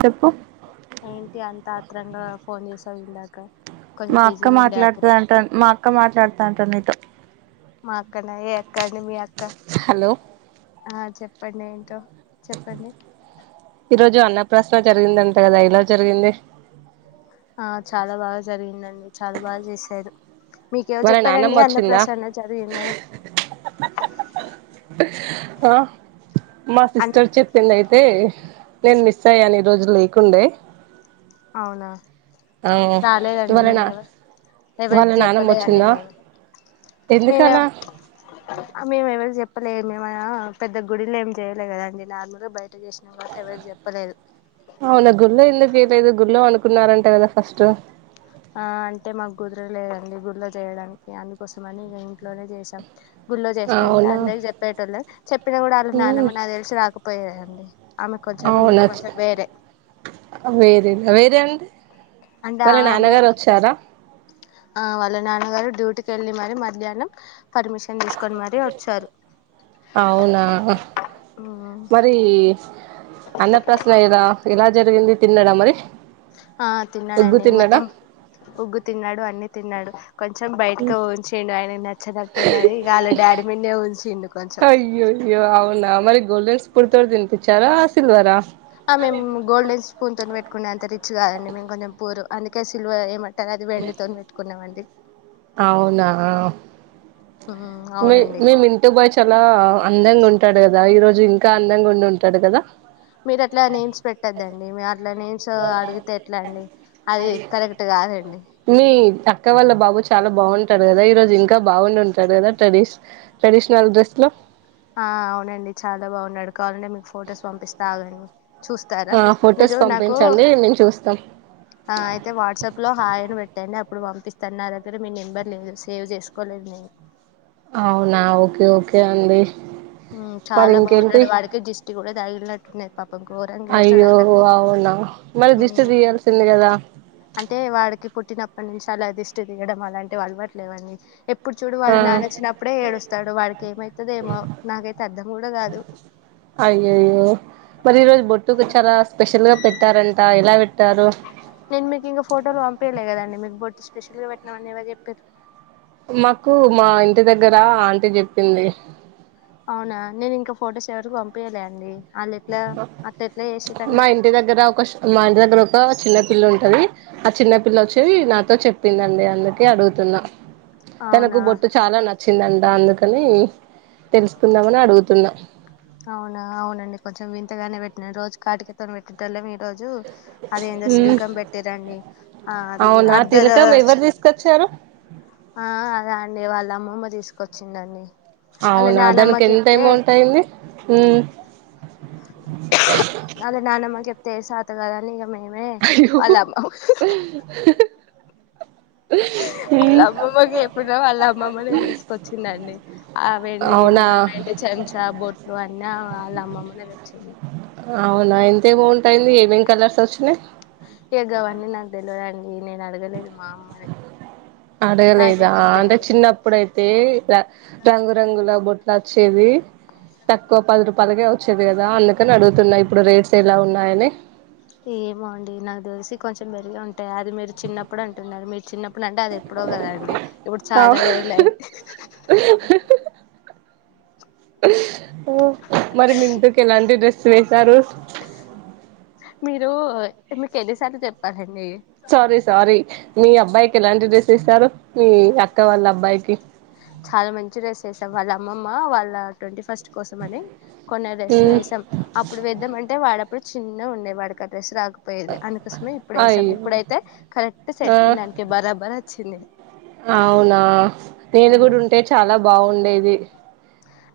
చెప్పు ఏంటి అంత ఆత్రంగా ఫోన్ చేసావ్ ఇందాక కొంచెం మా అక్క బిజీగా ఉండే మాట్లాడుత అప్పుడు దంట మా అక్క మాట్లాడుతా అంటా నీతో మా అక్కన ఏ అక్కండి మీ అక్క. హలో ఆ చెప్పండి ఏంటో చెప్పండి ఈరోజు అన్నప్రాసన జరిగిందం టకదా ఎలా జరిగింది. ఆ చాలా బాగా జరిగిందండి. చాలా బాగా చేసారు. మీకేవరు వాళ్ళ నానమ్మ చెప్పారండి వచ్చిందా అన్నప్రసాన జరిగిందని ఆ మా అన్న సిస్టర్ చెప్పిందయి తే నేను మిస్ అయ్యాను ఈరోజు లేకుండే అవునా ఆ రాలేదండి వాళ్ళ మేము నా ఎవరం. వాళ్ళ ఎవరికి నానమ్మ చెప్పలేదండి వచ్చిందా మేము మేమ ఎందుకలా మేమేవరికి చెప్ప ప్పలే మేమైనా పెద్ద గుడిలేమి చేయలే కదండి నార్మూల్గా బై అవునా గుళ్ళో ఎందుకు చేయలేదు గుళ్ళో అనుక్ కున్నారంట కదా ఫస్ట్ ఆ అంటే మా కుదర లేదండి గుళ్ళో చేయడానికి అందుకోసమని ఇగ ఇంట్లోనే చేసాం. గుళ్ళో చేస్తే అయితే అవునా అందరికి చెప్పేటోళ్ళం చెప్పినా కూడా వాళ్ళ నానమ్మ నాకు తెలిసి రాకపోయేదండి. ఆమె కొంచెం అవునచ్ కొంచెం వేరే వేరేది వేరే అంటే అంటే వాళ్ళ ఆమె నాన్నగారు వచ్చారా ఆ వాళ్ళ నాన్నగారు డ్యూటీకెళ్ళి మరి మధ్యాహ్నం పర్మిషన్ తీసుకొని మరి వచ్చారు. అవునా ఓహో అన్న ప్రాసన గదా ఎలా జరిగింది తిన్నడా మరి ఆ ఒగ్గు తిన్నాడండి తిన్నాడా మొత్తం ఉగ్గు తిన్నాడు అన్ని తిన్నాడు. కొంచెం బయటికి ఉంచిండు ఆయనకి నచ్చనట్టు ఉన్నది ఇక వాళ్ళ డాడీ మీదే ఉంచిండు కొంచెం అయ్యో అవునా మరి గోల్డెన్ స్పూన్ తోటి తినిపించారా సిల్వరా ఆ మేము గోల్డెన్ స్పూన్ తోని పెట్టుకునేే అంత రిచ్ కాదండి మేము కొంచెం పూర్ అందుకే సిల్వర్ ఏమ టది అది వెండితోని పెట్టుకున్నామండి. అవునా ఉమ్ మే అవునండి మేము ఇంటు బ్యాచ్ చాలా అందంగా ఉంటాడు కదా ఈ రోజు ఇంకా అందంగా ఉండి ఉంటాడు కదా మీరు అట్లా నేమ్స్ పెట్టద్దండి మీరు అట్లా నేమ్స్ అడిగితే ఎట్లా అండి అది కరెక్ట్ కాదండి మీ అక్క వాళ్ళ బాబు వచ్చి చాలా బాగుంటాడు కదా ఈ రోజు ఇంకా బాగుండి ఉంటాడు కదా ట్రెడి ట్రెడిషనల్ డ్రెస్ లో ఆ అవునండి చాలా బాగున్నాడు కావాలంటే మీకు ఫొటోస్ పంపిస్తా ఆగండి చూస్తారా ఆ ఫొటోస్ మీరు నాకు పంపించండి మేము చూస్తాం ఆ అయితే వాట్సాప్ లో హయ్ ఆని పెట్టండి అప్పుడు పంపి స్తాను నా దగ్గర మీ నెంబర్ లేదు సేవ్ చేసుకోలేదు నేను అవునా ఓకే ఓకే అండి హు మరి చాలా ఇంకేంటి బాగున్నాడు వాడికి జిష్టి కూడా తగిలినట్టు ఉన్నది పాప అయ్యో అవునా మరి దిష్టి ఉమ్ తీయాల్సింది కదా ఏప్పటి నుంచో అలా దిష్టి తీయడం అలాంటివి అలవాటులేవు అండి ఏ ఎప్పుడు చూడు ఆ వాళ్ళ నాన్న వచ్చినప్పుడే ఏడుస్తాడు వాడికి ఏమైతదో ఏమో నాకైతే అర్థం కూడా కాదు అయ్యయ్యో మరి ఈ రోజు బొట్టుకు చాలా స్పెషల్ గా పెట్టారంట ఎలా పెట్టారు నేను మీకు ఇంకా ఫోటోలు పంపయలే కదండి మీకు బొట్టు స్పెషల్గా పెట్టినామనీ ఏవరు చెప్పిరు మాకు మా ఇంటి దగ్గరా ఆంటీ చెప్పింది అవునా నేను ఇంకా ఫొటోస్ ఎవరికి పంపియలే అండి వాళ్ళు ఎట్లా అట్లా ఎట్లా మా చేసిరండి ఇంటి దగ్గర ఒక మా ఇంటి దగ్గర ఒక చిన్న పిల్ల ఉంటది ఆ చిన్న పిల్ల వచ్చి నాతో చెప్పిందండి అందుకే అడుగుతున్నా తనకు అవునా బొట్టు చాలా నచ్చిందంట అందుకని తెలుసుకుందామని అడుగుతున్నా అవునా అవునండి కొంచెం వింతగానే పెట్టిన రోజు కాటికతో పెట్టేటోల్లం రోజు అదేందో మ్మ్ సిల్కమ్ పెట్టేరండి ఆ అది అర్ధ కచ్చారు ఆ అదా అండి వాళ్ళ అమ్మమ్మ తీసుకొచ్చిందండి వాళ్ళ అవునా నానమ్మ దానికి ఎంత చెప్తే అమౌంట్ అయింది అదే నానమ్మ చెప్తే చాతకాదు అని అయ్యో వాళ్ళ అమ్మమ్మ వాళ్ళ అమ్మమ్మకి చెప్పిన వాళ్ళ అమ్మమ్మ నే తీసుకొచ్చిందండి ఆ వెండి అవునా గిన్న వెంటి చెంచా బొట్లు అన్న వాళ్ళ అమ్మమ్మనే తెచ్చింది అవునా ఇంతే [unintelligible] ఏమేమి కలర్స్ వచ్చినాయి ఇగ అవన్నీ నాకు తెలివదండి నేను అడగలేదు మా అమ్మనీ అడగలేదా అంటే చిన్నప్పుడైతే రంగురంగుల బొట్లు వచ్చేది తక్కువ పది రూపాయలకే వచ్చేది కదా అందుకని అడుగుతున్నా ఇప్పుడు రేట్స్ ఎలా ఉన్నాయని ఏమో అండి నాకు తెలిసి కొంచెం మెరుగు ఉంటాయి అది మీరు చిన్నప్పుడు అంటున్నారు మీరు చిన్న ఇప్పుడుంటే అది ఎప్పుడో కదండి ఇప్పుడు చాలా అవ్ రోజులు అయింది మరి మింటు ఎలాంటి డ్రెస్ వేసి మీరు మీకు ఎన్నిసార్లు చెప్పాలాండీ సారీ సారీ మీ అబ్బాయికి ఎలాంటి డ్రెస్ ఇస్తారు మీ అక్క వాళ్ళ అబ్బాయికి చాలా మంచి డ్రెస్ వేశావ్ వాళ్ళ అమ్మమ్మ వాళ్ళ ట్వంటీ ఫస్ట్ కోసం అని కొన్న డ్రెస్ ఉమ్ వేసాం అప్పుడు వేద్దామంటే వాడ అప్పుడు చిన్న ఉండే వాడి కి అ డ్రెస్ రా పోయేది అందుకోసమే ఇప్పుడు వేసాం అయ్యో ఇప్పుడైతే కరెక్ట్ ఆ సెట్ అయిన దానికి బరాబర్ వచ్చింది అవునా నేను కూడా ఉంటే చాలా బాగుండేది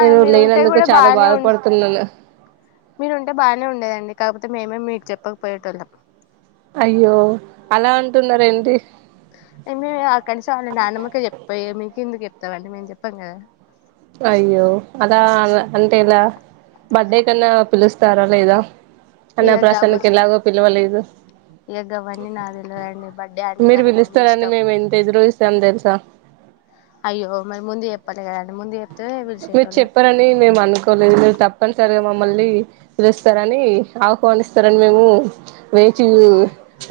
ఆ నేను మీరు ఉంటే లేనందుకు చాలా బాధపడుతున్నాను మీరుంటే బాగానే ఉండేదండి కాకపోతే మేమే మీకు చెప్పక పోయేటోల్లం అయ్యో అలా అంటున్నారు ఏంటి మేము ఆ కనీసం వాళ్ళ నాన్నమ్మకి చెప్పాం మీకు ఎందుకు చెప్తాం అండి మేము చెప్పాం కదా అయ్యో అలా అంటే ఇలా బర్త్డే కన్నా పిలుస్తారా లేదా అన్నప్రాసన్నకి ఎలాగో పిలవలేదు ఇగ గావన్నీ నా తెలవద్దండి బర్త్డే ఆంటే మీరు ఆళ్ల మమ్మీ పిలుస్తారని ఇష్టం మేము ఎంత ఎదురు చూసాం తెలుసా అయ్యో మరి ముందే చెప్పాలి కదండి ముందే చెప్ మీరు చెప్పారని మేము అనుకోలేదు మీరు తప్పని సరి మమ్మల్ని పీలుస్తారని ఆహ్వానిస్తారని మేము వేచి యు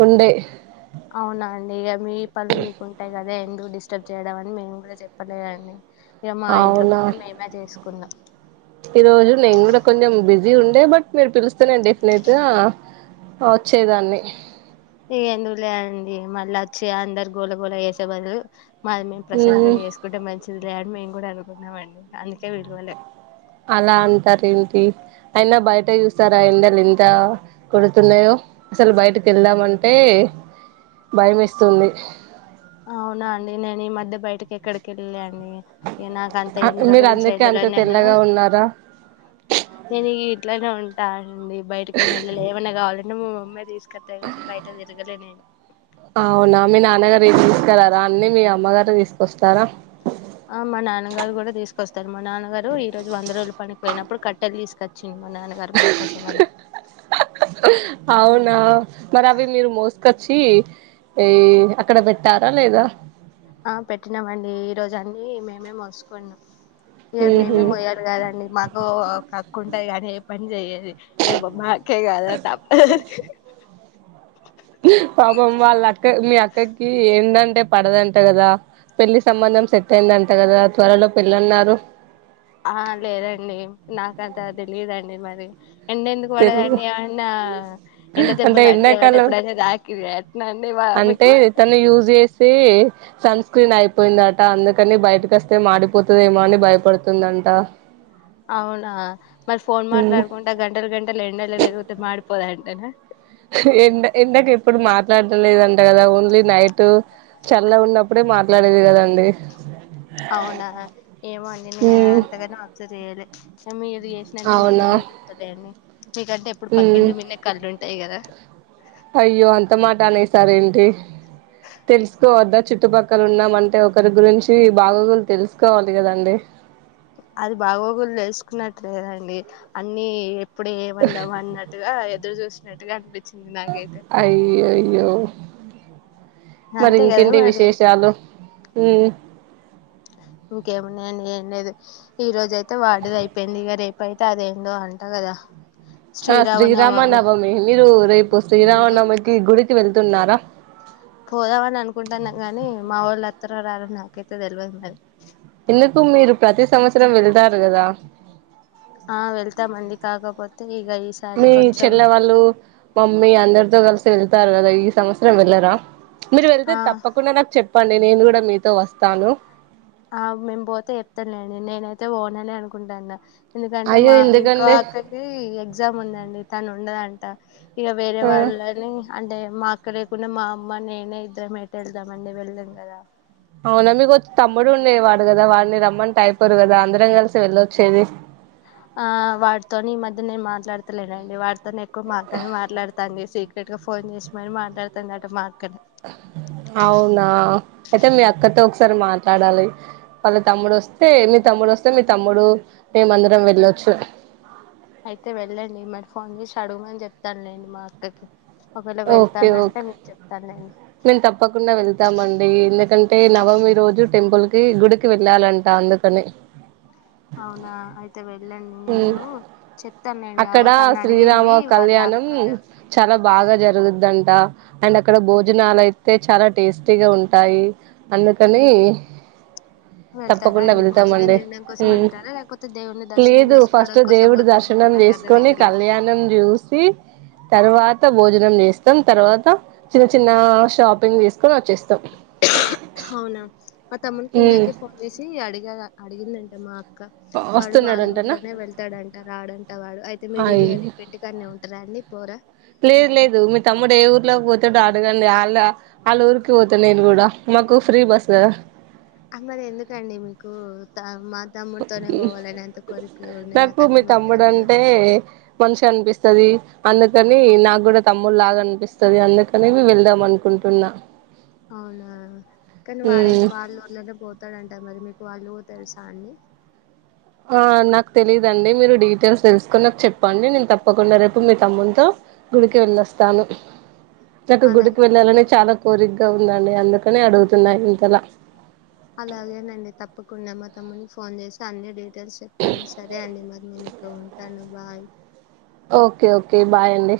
ఉండే అవునా అండి ఇగా మీ పనులు మీకుంటాయి కదా డిస్టర్బ్ చేయడం అని మేము కూడా చెప్పలేదండి ఇక మా ఇంట్లో అవునా మీద మేమే చేసుకున్నాం ఈరోజు నేను కూడా కొంచెం బిజీ ఉండే బట్ మీరు పిలుస్తే నేను డెఫినెట్ గా వచ్చేదాన్ని ఇగా ఎందుకు లేండి మళ్ళ వచ్చి అందరు గోళగోళ వేసే బదులు మాది మేము మ్మ్ ప్రశాంతంగా చేసుకుంటే మంచి మంచిదిలే అని మేము కూడా అనుకున్నామండి అందుకే పీలువలే అలా అంటారు ఏంటి అయినా బయట చూస్తారా ఎండలు ఎంత కొడుతున్నాయో అసలు బయటకి వెళ్దామంటే భయం వేస్తుంది అవునా అండి నేను ఈ మధ్య బయటకి ఎక్కడికి వెళ్లలే అండి ఇక నాకు అంత ఎండల మీరు గురించి ఏం అందకే అంత తెలవదు నేను తెల్లగా ఉన్నారా నేను ఇట్లనే ఉం అండి బయటికి వెళ్ళలే ఏమన్నా కావాలంటే మా మమ్మీ తీసుకొస్తది కాబట్టి బయట తిరగలే నేను అవునా మీ నాన్నగారు ఏమి తీసుకురారా అన్ని మీ అమ్మగారు తీసుకొస్తారా ఆ మా నాన్నగారు కూడా తీసుకొస్తారు మా నాన్నగారు ఈ రోజు వంద రోజులు పనికిపోయినప్పుడు కట్టెలు తీసుకొచ్చి అహహ అవునా మరి అవి మీరు మోసుకొ చ్చి ఈ అక్కడ పెట్టారా లేదా ఆ పెట్టినామండి ఈ రోజు అన్ని మేమే మోసుకోన్నాం ఇక మ్మ్ మేమే హ్మ్ మోయాలి కదా అండి మాకు ఓ అక్కా ఉంటది కానీ ఏ పని చెయ్యాదు ఏ బా మ్మా అక్కా ఆ పాపమ్ వాళ్ళ అక్క మీ అక్కకి ఏంటంటే పడదంట కదా పెళ్లి సంబంధం సెట్ అయిందింట కదా త్వరలో పెళ్ళన్నారు ఆ లేదండి నాకంత తెలిదండి మరి ఎండ ఎందుకు పడదండి ఏమన్నా ఎండ అంటే దెబ్బలు అండి ఏమన్నా ఎండాకాలం ఎప్పుడైతే తాకి ఎట్నండి అంటే తను యూజ్ చేసి సన్ స్క్రీన్ అయిపోయిందట అందుకని బయటకి వస్తే మాడిపోతుందేమో అని భయపడుతుందంట అవునా మరీ ఫోన్ మాట్లాడుకుంటా గంటలు గంటలు ఎండలలో తిరుగుతే మాడిపోదంటనా ఎండ ఎండకి ఎప్పుడు మాట్లాడం లేదంట కదా ఓన్లీ నైట్ చల్లగున్నప్పుడే మాట్లాడేది కదండి అవునా ఏమో అండి నేను అంతగానం అబ్జర్వ్ చేయలే మీ చేసినే నేను ఎందుకు చూస్తాడాన్ని హ ఉంటాయి కదా అయ్యో అంత మాట అనేసారు ఏంటి తెలుసుకోవద్దా చుట్టుపక్క అక్కలు ఉన్నామంటే ఒకరి గురించి బాగోగులు తెలుసుకోవాలి కదండి అది బాగోగులు తెలుసుకున్నట్లేదండీ అన్ని ఇప్పుడు ఏమందాం అన్నట్టుగా ఎదురు చూసినట్టుగా అనిపి అయ్యయ్యో మరి అంతే కదా ఇంకేంటి మరి విశేషాలు ఇంకేమున్నాయండి ఏం లేదు ఈ రోజ అయితే వాడుది అయిపోయింది ఇగ రేపు పైతా అదేందో అంటా గదా ఆ శ్రీరామనవమి మీరు రేపు ఉమ్, శ్రీరామనవమికి గుడికి వెళ్తున్నారా పోదామని అనుకుంటున్నాం గాని మా వాళ్ళు అత్తరా రారా నాకైతే తెలియదు మరి ఎందుకు మీరు ప్రతి సంవత్సరం వెళ్తారు కదా? ఆ వెళ్తామండి కాకపోతే ఇక ఈసారి మీ కొంచెం చెల్లె వాళ్ళు మమ్మీ అందరితో కలిసి వెళ్తారు కదా ఈ సంవత్సరం వెళ్ళరా? మీరు వెళ్తే ఆ తప్పకుండా నాకు చెప్పండి నేను కూడా మీతో వస్తాను. ఆ మేము పోతే చెప్తాంలేండి నేనైతే పోనని అనుకుంటాండ. ఎందుకంటే అయ్యో మా ఇంకో ఎందుకండి అక్కకి ఎగ్జామ్ ఉందండి తను ఉండదంట. ఇగ వేరే ఆ వాళ్ళని అంటే మా క్కడ లేకుండా మా అమ్మ నేనే ఇద్దరం ఎటు వెళ్తాం అండి వెళ్ళేం కదా? అవునా మీకు ఒక తమ్ముడు ఉండే వాడు గదా వాడిని రమ్మంటే అయిపోరు కదా అందరం కలిసి వెళ్ళొచ్చేది. ఆ వాడ్తోని ఈ మధ్య నేను మాట్లాడ్తలేనండి వాడ్తోనే ఎక్కువ మాక్కనే మాట్లాడుతాంది సె ట్గా ఫోన్ చేసి మరి మాట్లాడతాం గాక మా అక్కనే అవునా అయితే మీ అక్కతో ఒకసారి మా మాట్లాడాలి వాళ్ళ తమ్ముడు వస్తే మీ తమ్ముడు వస్తే మీ తమ్ముడు మేమ అందరం వెళ్ళొచ్చు. అయితే వెళ్ళండి మరి ఫోన్ చేసి అడుగుమని చెప్తాన్లేండి మా అక్కకి ఒకవేళ ఓకే వెళ్తాను అంటే ఓకే మీకు చెప్తా నేను మేము తప్పకుండా వెళ్తామండి ఎందుకంటే నవమి రోజు టెంపుల్ కి గుడికి వెళ్ళాలంట అందుకని అవునా అయి అయితే వెళ్ళండి ఉమ్, నేను చెప్తాన్లేండి అక్కడ అవ తను శ్రీరామ అడిగింది వాళ్ళ కళ్యాణం అక్కగా చాలా బాగా జరుగుద్దంట అండ్ అక్కడ భోజనాలు అయితే చాలా టేస్టీగా ఉంటాయి అం అందుకని వెళ్తారా తప్పకుండా అండి భోజనం వెళ్తామండి తినడం కోసం ఉమ్ వెళ్తారా లేకపోతే దేవుణ్ని దర్శ లేదు ఫస్ట్ దేవుడు దర్శనం చేసుకొని అర్థమైతలేదు కళ్యాణం జూసి తర్వాత భోజనం చేస్తాం తర్వాత చిన్న చిన్న షాపింగ్ చేస్కొని వచ్చేస్తాం. అవునా మా తమ్మున్కి ఉమ్ ఇందాకే ఫోన్ చేసి అడిగా అడిగిందంట మా వాడు వాళ్ళ వస్తున్నాడంటనా ఊర్లోనే వెళ్తాడంట రాడంట వాడు అయితే మీ ఈ అయి హరి ఇంటికాడ్నే ఉంటార అం లే పోరా? లేదు లేదు మీ తమ్ముడు ఏ ఊర్లోక్ పో అడగండి వాళ్ళ వాళ్ళఊరికి పోతాను నేను కూడా మాకు ఫ్రీ బస్ గదా. అందరు ఎందుకండి మీకు తా మా తమ్ముడితోనే పోవాలని అంత కోరికగా ఉంది నాకు అర్థమయితలేదు. మనిషి అనిపిస్తది అందుకని నాకు కూడా తమ్ముడు లాగా అనిపిస్తది అందుకని మేము వెళ్దాం అనుకుం తిన్నా. అవునా కానీ ఉమ్ వాడైతే వాళ్ళ ఊర్లొనే పోతాడంట మరి మీ వాళ్ళు ఊర్ తెల్సా అండి? ఆ నాకు తెలీయదండి మీరు డీటెయిల్స్ తెలుసుకొని నాకు చెప్పండి నేను తప్పకుండా రేపు మీ తమ్మునితో గుడికి వెళ్ళొస్తాను. [inaudible] నాకు అలాగే గుడికి వెళ్ళాలని చాలా కోరిగ్గా ఉందండి అందుకనే అడుగుతున్నా ఇంతలా అలాగేనండి తప్పకుండా మా తమ్మున్కి ఫోన్ చేసి అన్ని డీట్ తెలిసి చెప్తాను సరే అండి మరి నేను ఇక ఉంటాను బాయ్ ఓకే ఓకే బాయ్ అండి.